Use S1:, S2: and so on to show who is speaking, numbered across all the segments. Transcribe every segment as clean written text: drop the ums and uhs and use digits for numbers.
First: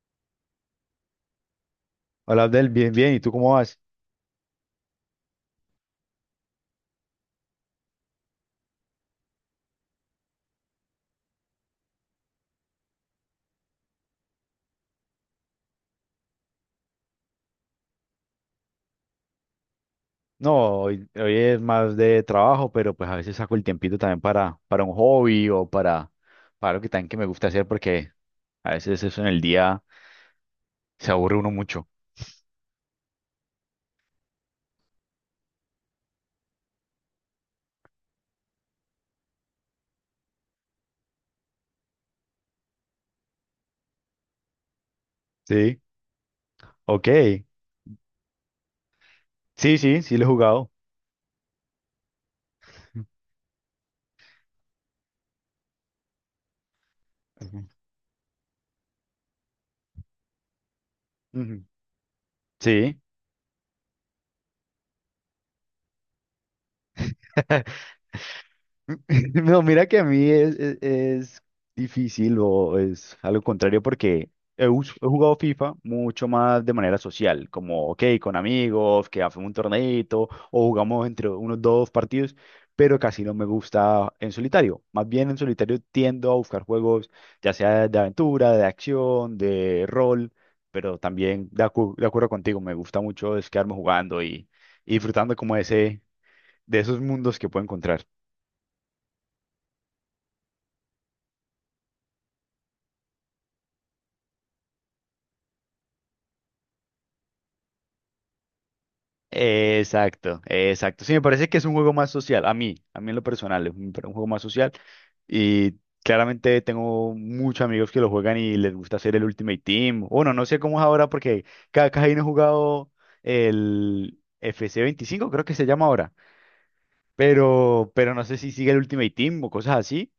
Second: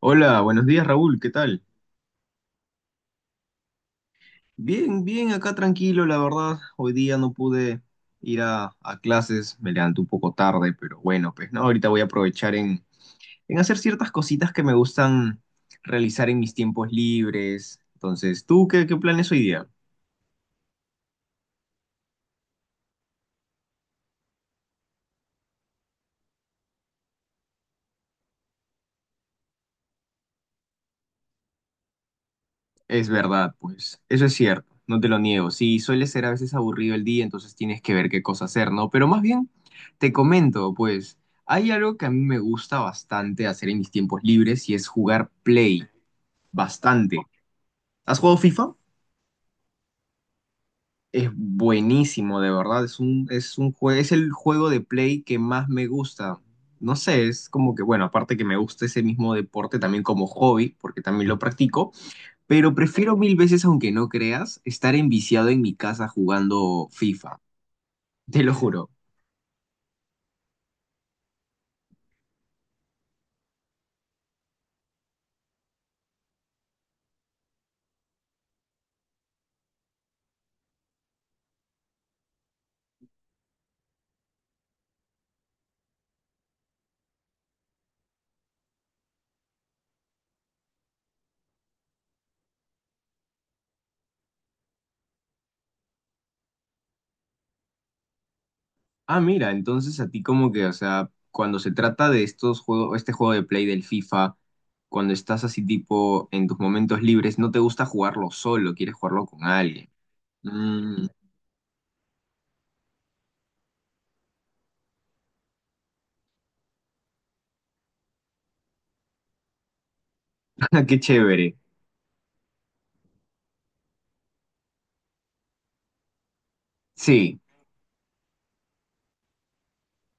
S1: Hola, buenos días Raúl, ¿qué tal?
S2: Hola Abdel, bien, bien, ¿y tú cómo vas?
S1: Bien, bien, acá tranquilo, la verdad. Hoy día no pude ir a clases, me levanté un poco tarde, pero bueno, pues no, ahorita voy a aprovechar en hacer ciertas cositas que me gustan realizar en mis tiempos libres. Entonces, ¿tú qué planes hoy día?
S2: No, hoy es más de trabajo, pero pues a veces saco el tiempito también para un hobby o para algo que también que me gusta hacer porque a veces eso en el día se aburre uno mucho.
S1: Es verdad, pues, eso es cierto, no te lo niego. Sí, suele ser a veces aburrido el día, entonces tienes que ver qué cosa hacer, ¿no? Pero más bien, te comento, pues, hay algo que a mí me gusta bastante hacer en mis tiempos libres y es jugar
S2: Sí,
S1: Play.
S2: ok.
S1: Bastante. ¿Has jugado FIFA?
S2: Sí, sí, sí lo he jugado.
S1: Es buenísimo, de verdad. Es es el juego de play que más me gusta. No sé, es
S2: Ujú.
S1: como que, bueno, aparte que me gusta ese mismo deporte también como hobby, porque también lo
S2: Ujú.
S1: practico, pero
S2: Sí.
S1: prefiero mil veces, aunque no creas, estar enviciado en mi casa jugando FIFA. Te lo juro.
S2: No, mira que a mí es difícil o es algo contrario porque he jugado FIFA mucho más de manera social, como, ok, con amigos, que hacemos un torneito o jugamos entre unos dos partidos, pero casi no me gusta en solitario. Más bien en solitario tiendo a buscar juegos, ya sea de aventura, de acción, de rol, pero también de acuerdo contigo, me gusta mucho es quedarme jugando y disfrutando como de esos mundos que puedo encontrar.
S1: Ah, mira, entonces a ti como que, o sea, cuando se trata de estos juegos, este juego de play del FIFA, cuando estás así tipo en tus momentos libres, no te gusta jugarlo solo, quieres jugarlo con alguien.
S2: Exacto, exacto.
S1: Mm,
S2: Sí, me parece que es un juego más social, a mí en lo personal, es un juego más social. Y claramente tengo muchos amigos que lo juegan y les gusta hacer el Ultimate Team. Bueno, no sé cómo es
S1: qué
S2: ahora porque
S1: chévere.
S2: cada casi no he jugado el FC 25, creo que se llama ahora.
S1: Sí,
S2: Pero no sé si sigue el Ultimate Team o cosas así.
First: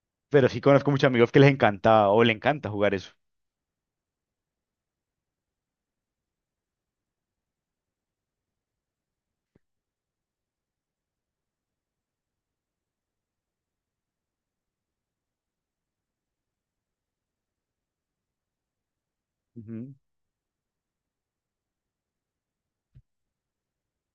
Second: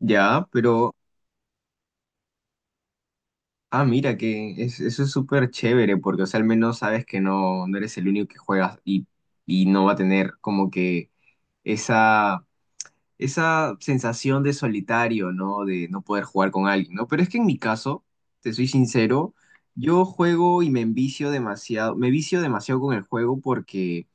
S1: ya,
S2: Pero sí conozco
S1: pero,
S2: muchos amigos que les encanta o le encanta jugar eso.
S1: ah, mira, que es- eso es súper chévere, porque, o sea, al menos sabes que no eres el único que juegas y no va a tener como que esa esa sensación de solitario, ¿no? De no poder jugar con alguien, ¿no? Pero es que en mi caso, te soy sincero,
S2: Ujú.
S1: yo juego y me envicio demasiado, me vicio demasiado con el juego porque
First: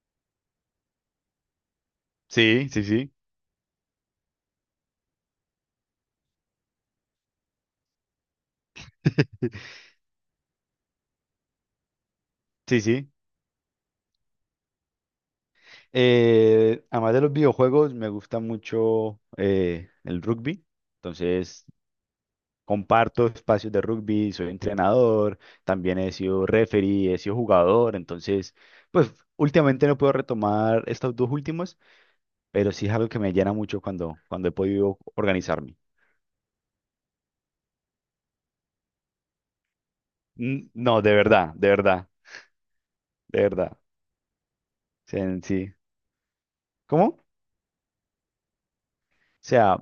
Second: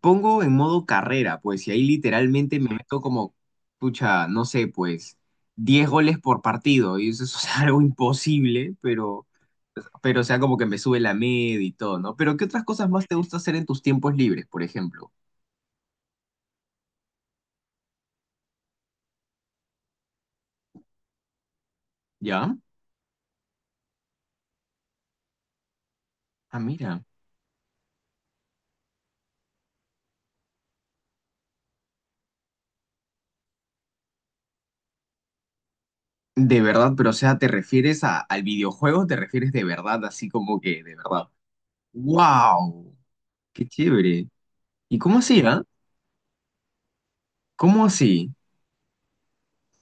S1: pongo en modo carrera, pues, y ahí literalmente
S2: Sí,
S1: me
S2: sí,
S1: meto
S2: sí.
S1: como, pucha, no sé, pues, 10 goles por partido, y eso es algo imposible, pero, o sea, como que me sube la media y todo, ¿no? Pero, ¿qué otras
S2: Sí,
S1: cosas más
S2: sí.
S1: te gusta hacer en tus tiempos libres, por ejemplo?
S2: Además de los videojuegos, me gusta mucho el rugby. Entonces,
S1: ¿Ya?
S2: comparto espacios de rugby, soy entrenador, también he sido
S1: Ah, mira.
S2: referee, he sido jugador. Entonces, pues últimamente no puedo retomar estos dos últimos, pero sí es algo que me llena mucho cuando he podido organizarme.
S1: De verdad, pero o sea, ¿te refieres a- al videojuego? ¿Te refieres de verdad, así como
S2: Mm,
S1: que de
S2: no, de
S1: verdad?
S2: verdad, de verdad,
S1: ¡Wow!
S2: de
S1: ¡Qué
S2: verdad. O
S1: chévere! ¿Y cómo
S2: sea,
S1: así,
S2: en.
S1: ah?
S2: Sí. ¿Cómo? O
S1: ¿Cómo así?
S2: sea,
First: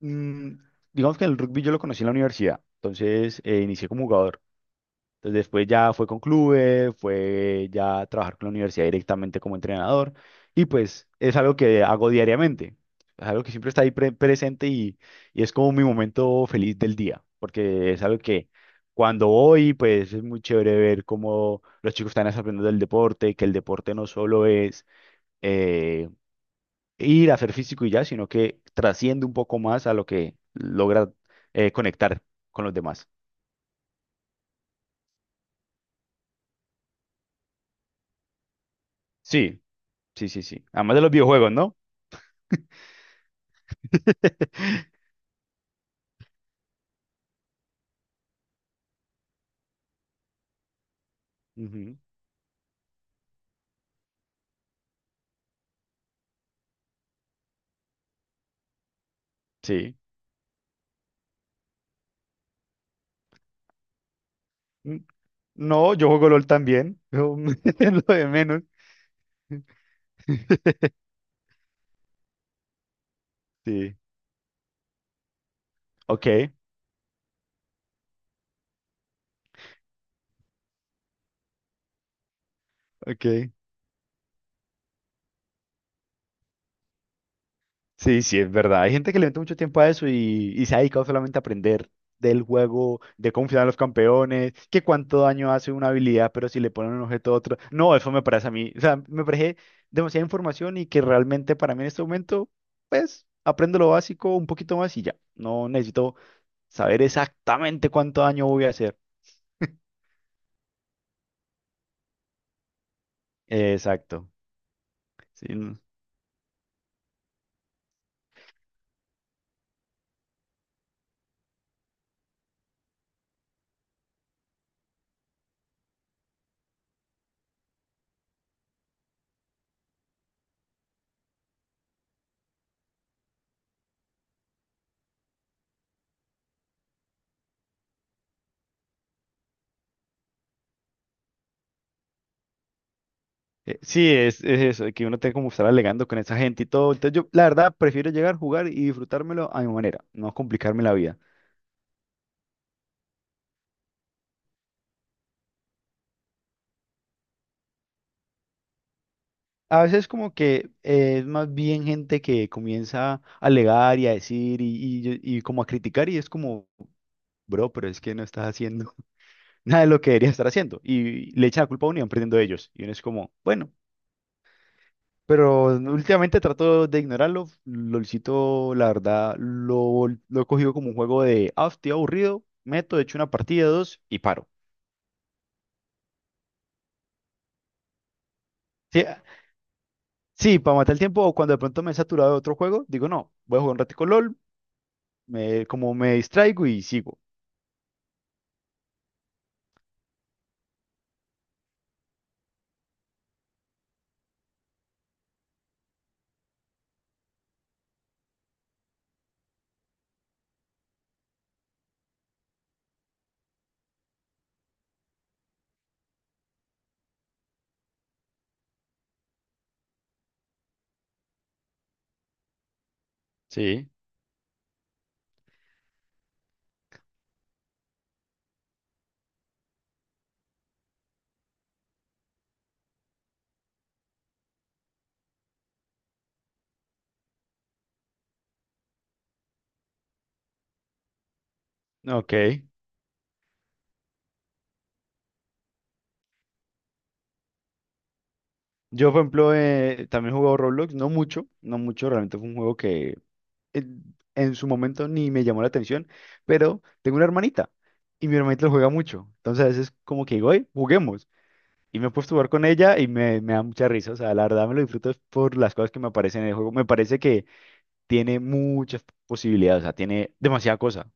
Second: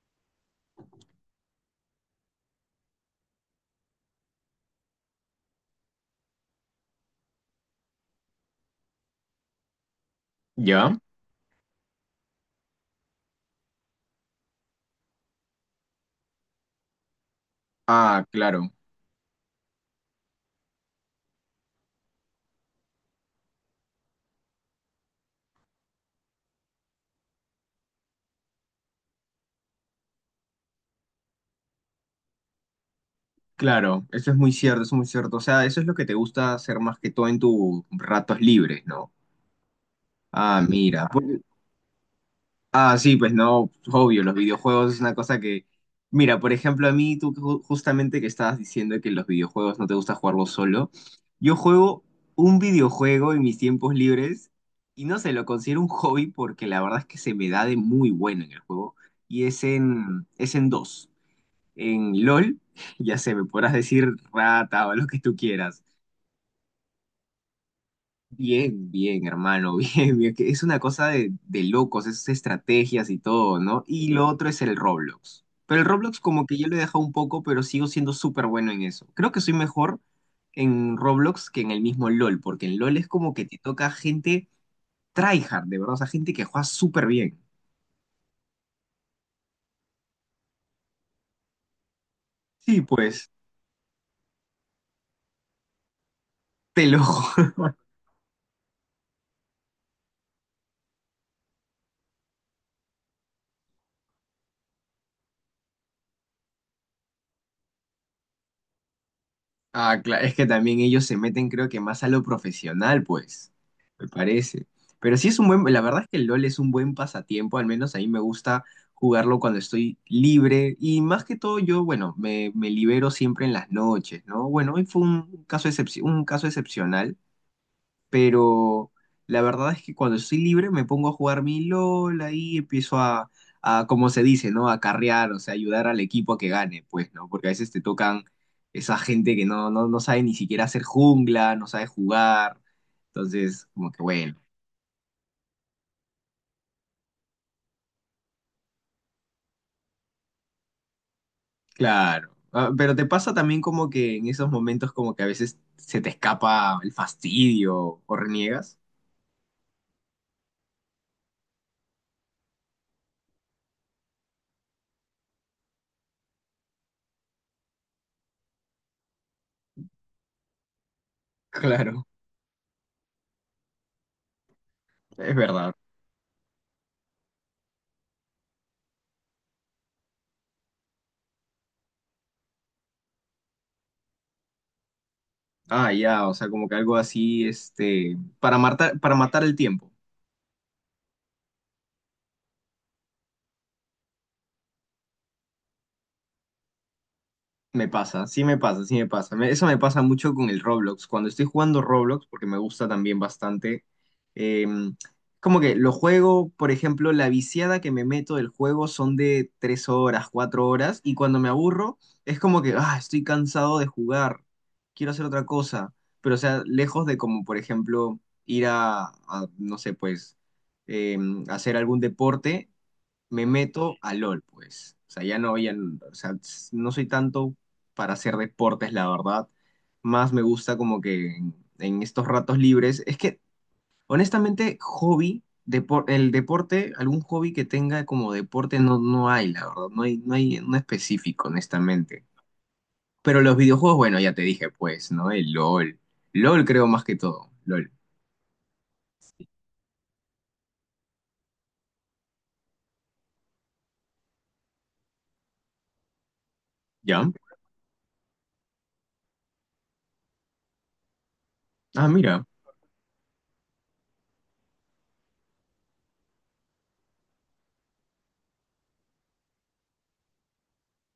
S2: mm, digamos que el rugby yo lo conocí en la universidad. Entonces, inicié como jugador. Entonces después ya fue con clubes, fue ya a trabajar con la universidad directamente como entrenador y
S1: ¿Ya?
S2: pues es algo que hago diariamente, es algo que siempre está ahí presente y es como mi momento feliz del día, porque es algo
S1: Ah,
S2: que
S1: claro,
S2: cuando voy pues es muy chévere ver cómo los chicos están aprendiendo del deporte, que el deporte no solo es eh, ir a hacer físico y ya, sino que trasciende un poco más a lo que logra conectar con los demás.
S1: claro, eso es muy cierto, eso es muy cierto. O sea, eso es lo que te gusta hacer más que todo en tus ratos libres, ¿no?
S2: Sí, sí, sí,
S1: Ah,
S2: sí. Además de
S1: mira.
S2: los videojuegos, ¿no?
S1: Ah, sí, pues no, obvio, los videojuegos es una cosa que... Mira, por ejemplo, a mí tú justamente que estabas diciendo que los videojuegos no te gusta jugarlos solo, yo
S2: Ujú,
S1: juego un videojuego en mis tiempos libres y no sé, lo considero un hobby porque la verdad es que se me da de muy bueno en el juego y es
S2: sí.
S1: en dos, en LOL, ya sé, me podrás decir rata o
S2: Mm,
S1: lo que tú quieras.
S2: no, yo juego LOL también. Yo lo de menos.
S1: Bien, bien, hermano, bien, bien. Que Es una cosa de locos, esas estrategias y todo, ¿no?
S2: Sí.
S1: Y lo otro es el Roblox. Pero el Roblox
S2: Ok,
S1: como que yo lo he dejado un poco, pero sigo siendo súper bueno en eso. Creo que soy mejor en Roblox que en el mismo LOL, porque en LOL es como que
S2: ok.
S1: te toca gente tryhard, de verdad, o sea, gente que juega súper bien.
S2: Sí, sí, es verdad. Hay gente que le mete mucho tiempo a eso y se ha dedicado solamente a aprender del
S1: Sí,
S2: juego,
S1: pues,
S2: de cómo funcionan los campeones, que cuánto daño hace una habilidad, pero si le
S1: te
S2: ponen
S1: lo
S2: un objeto a otro.
S1: juro.
S2: No, eso me parece a mí. O sea, me parece demasiada información y que realmente para mí en este momento, pues, aprendo lo básico un poquito más y ya. No necesito saber exactamente cuánto daño voy a hacer.
S1: Ah, claro, es que también ellos se meten creo que más a lo profesional, pues, me
S2: Exacto.
S1: parece. Pero sí es un
S2: Sí,
S1: buen, la verdad es que el LOL es un buen pasatiempo, al menos a mí me gusta jugarlo cuando estoy libre y más que todo yo, bueno, me libero siempre en las noches, ¿no? Bueno, hoy fue un un caso excepcional, pero la verdad es que cuando estoy libre me pongo a jugar mi LOL, ahí empiezo a como se dice, ¿no? A carrear, o sea, ayudar al equipo a que gane, pues, ¿no? Porque a veces te tocan esa gente que no sabe ni siquiera hacer jungla, no sabe jugar, entonces, como que
S2: sí,
S1: bueno,
S2: es eso, que uno tenga como estar alegando con esa gente y todo. Entonces yo, la verdad, prefiero llegar, jugar y disfrutármelo a mi manera, no complicarme la vida.
S1: claro. Ah, pero te pasa también como que en esos momentos como que a veces se te escapa el fastidio o reniegas.
S2: A veces como que es más bien gente que comienza a alegar y a decir y como a criticar y es como, bro, pero es que no estás haciendo nada de lo que deberías estar haciendo. Y le echan la culpa a uno y
S1: Claro,
S2: van perdiendo ellos. Y uno es como, bueno.
S1: es
S2: Pero
S1: verdad.
S2: últimamente trato de ignorarlo. LOLcito, la verdad, lo he cogido como un juego de, ah, estoy aburrido, echo una partida, dos y paro.
S1: Ah, ya, o sea, como que algo así, este,
S2: Sí,
S1: para
S2: ah,
S1: matar el tiempo.
S2: sí, para matar el tiempo o cuando de pronto me he saturado de otro juego, digo, no, voy a jugar un ratico LOL, como me distraigo y sigo.
S1: Me pasa, sí me pasa, sí me pasa. Eso me pasa mucho con el Roblox. Cuando estoy jugando Roblox, porque me gusta también bastante, eh, como que lo juego, por ejemplo, la viciada que me meto del juego son de tres horas, cuatro horas, y cuando me aburro, es como que, ah, estoy cansado de jugar, quiero hacer otra cosa. Pero, o sea, lejos de como, por ejemplo, ir no sé, pues, eh, hacer algún deporte, me
S2: Sí.
S1: meto a LOL, pues. O sea, ya no, ya, o sea, no soy tanto para hacer deportes, la verdad. Más me gusta como que en estos ratos libres. Es que, honestamente, hobby, el deporte, algún hobby que tenga como deporte no, no hay, la verdad. No hay, no hay uno específico, honestamente.
S2: Ok.
S1: Pero los videojuegos, bueno, ya te dije, pues, ¿no? El LOL. LOL creo más que todo. LOL.
S2: Yo, por ejemplo, también he jugado Roblox, no mucho, no mucho, realmente fue un juego que en, en su momento ni me llamó la atención, pero tengo una
S1: ¿Ya?
S2: hermanita y mi hermanita lo juega mucho. Entonces a veces como que digo, "Oye, juguemos". Y me
S1: Ah,
S2: he puesto a
S1: mira.
S2: jugar con ella y me da mucha risa. O sea, la verdad me lo disfruto es por las cosas que me aparecen en el juego. Me parece que tiene muchas posibilidades, o sea, tiene demasiada cosa.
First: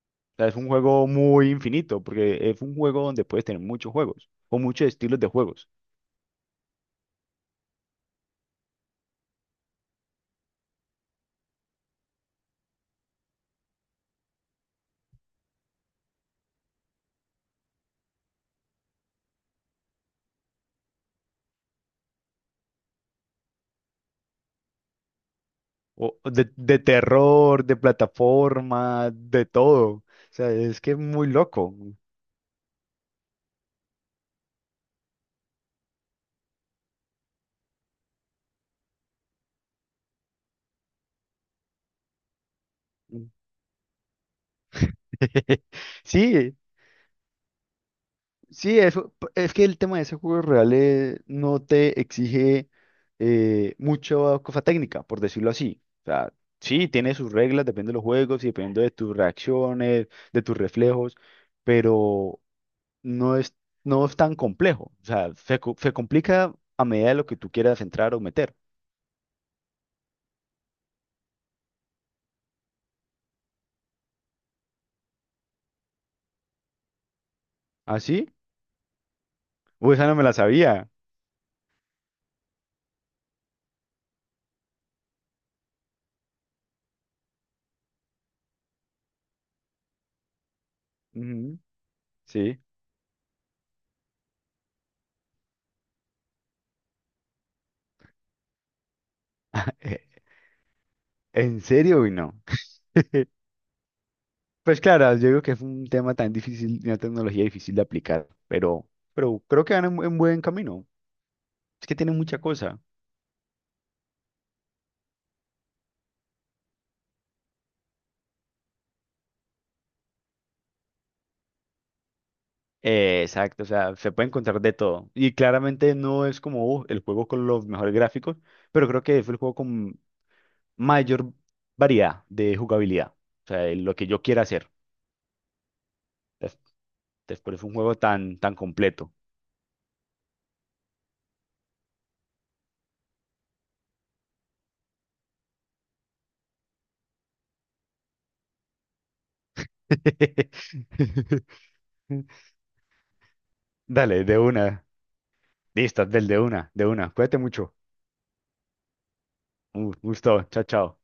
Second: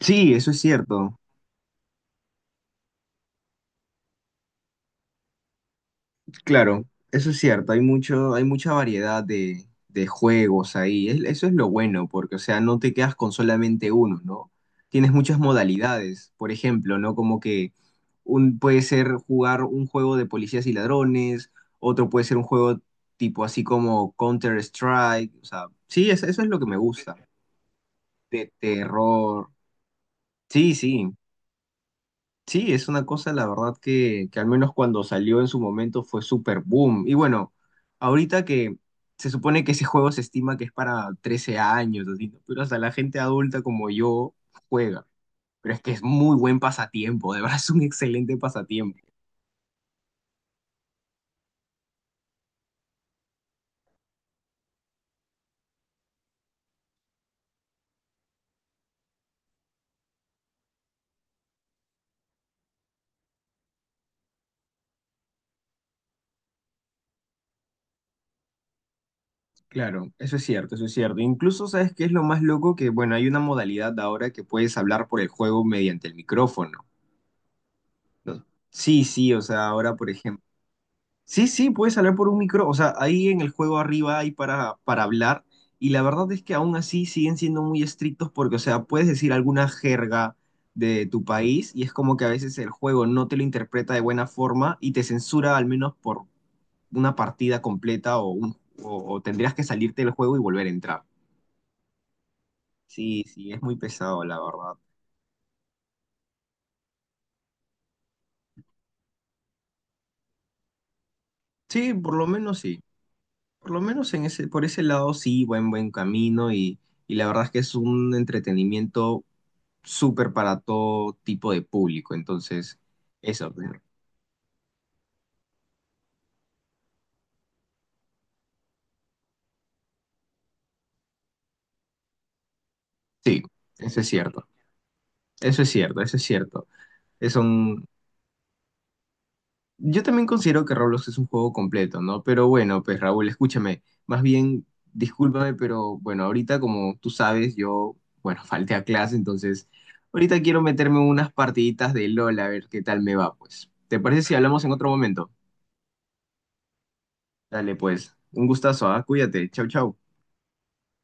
S1: Sí,
S2: O sea,
S1: eso
S2: es
S1: es
S2: un juego
S1: cierto.
S2: muy infinito, porque es un juego donde puedes tener muchos juegos, o muchos estilos de juegos,
S1: Claro, eso es cierto, hay mucho, hay mucha variedad de juegos ahí. Es- eso es lo bueno, porque, o sea, no te quedas con solamente uno, ¿no? Tienes muchas modalidades, por ejemplo, ¿no? Como que un, puede ser jugar un juego de policías y ladrones, otro puede ser un juego tipo así como Counter-Strike, o sea, sí,
S2: o
S1: es-
S2: o
S1: eso
S2: de,
S1: es lo que me
S2: de
S1: gusta,
S2: terror, de
S1: de
S2: plataforma, de
S1: terror.
S2: todo. O sea,
S1: Sí,
S2: es que es
S1: sí.
S2: muy loco.
S1: Sí, es una cosa, la verdad, que al menos cuando salió en su momento fue super boom. Y bueno, ahorita que se supone que ese juego se estima que es para 13 años, así, ¿no? Pero hasta la gente adulta como yo juega. Pero es que es muy
S2: Sí,
S1: buen pasatiempo, de verdad es un excelente
S2: sí,
S1: pasatiempo.
S2: eso, es que el tema de ese juego real no te exige mucha cosa técnica, por decirlo así. O sea, sí, tiene sus reglas, depende de los juegos y dependiendo de tus reacciones, de tus reflejos, pero no es, no es tan complejo. O sea, se complica a medida de lo que tú quieras entrar o meter.
S1: Claro, eso es cierto, eso es cierto. Incluso, ¿sabes qué es lo más loco? Que, bueno, hay una modalidad ahora que puedes hablar por el juego mediante el micrófono.
S2: ¿Ah, sí?
S1: ¿No? Sí, sí, o sea,
S2: Uy,
S1: ahora,
S2: esa
S1: por
S2: no me la
S1: ejemplo...
S2: sabía.
S1: Sí, sí, puedes hablar por un micro, o sea, ahí en el juego arriba hay para hablar y la verdad es que aún así siguen siendo muy estrictos porque, o sea, puedes decir alguna jerga de tu
S2: Ujú,
S1: país y es como que a veces
S2: sí.
S1: el juego no te lo interpreta de buena forma y te censura al menos por una partida completa o tendrías que salirte del juego y volver a entrar.
S2: ¿En serio, o no?
S1: Sí, sí, es muy pesado, la verdad.
S2: Pues claro, yo digo que es un tema tan difícil, y una tecnología difícil de aplicar, pero creo que van en buen camino. Es
S1: Sí,
S2: que
S1: por
S2: tienen
S1: lo
S2: mucha
S1: menos
S2: cosa.
S1: sí, por lo menos en ese, por ese lado sí, buen, buen camino y la verdad es que es un entretenimiento súper para todo tipo de público. Entonces, eso,
S2: Exacto, o
S1: pues,
S2: sea, se puede encontrar de todo. Y claramente no es como el juego con los mejores gráficos, pero creo que fue el juego con mayor variedad de jugabilidad.
S1: sí,
S2: O sea, lo
S1: eso
S2: que
S1: es
S2: yo quiera
S1: cierto.
S2: hacer.
S1: Eso es cierto, eso es cierto.
S2: Entonces,
S1: Es
S2: por eso es un
S1: un...
S2: juego tan, tan completo.
S1: Yo también considero que Roblox es un juego completo, ¿no? Pero bueno, pues Raúl, escúchame. Más bien, discúlpame, pero bueno, ahorita como tú sabes, yo, bueno, falté a clase, entonces ahorita quiero meterme unas partiditas de LOL a ver qué tal me va, pues. ¿Te parece
S2: Dale,
S1: si
S2: de
S1: hablamos en
S2: una.
S1: otro momento?
S2: Listo, del de una, de una. Cuídate mucho.
S1: Dale, pues. Un gustazo, ¿ah? Cuídate. Chau,
S2: Un
S1: chau.
S2: gusto. Chao, chao.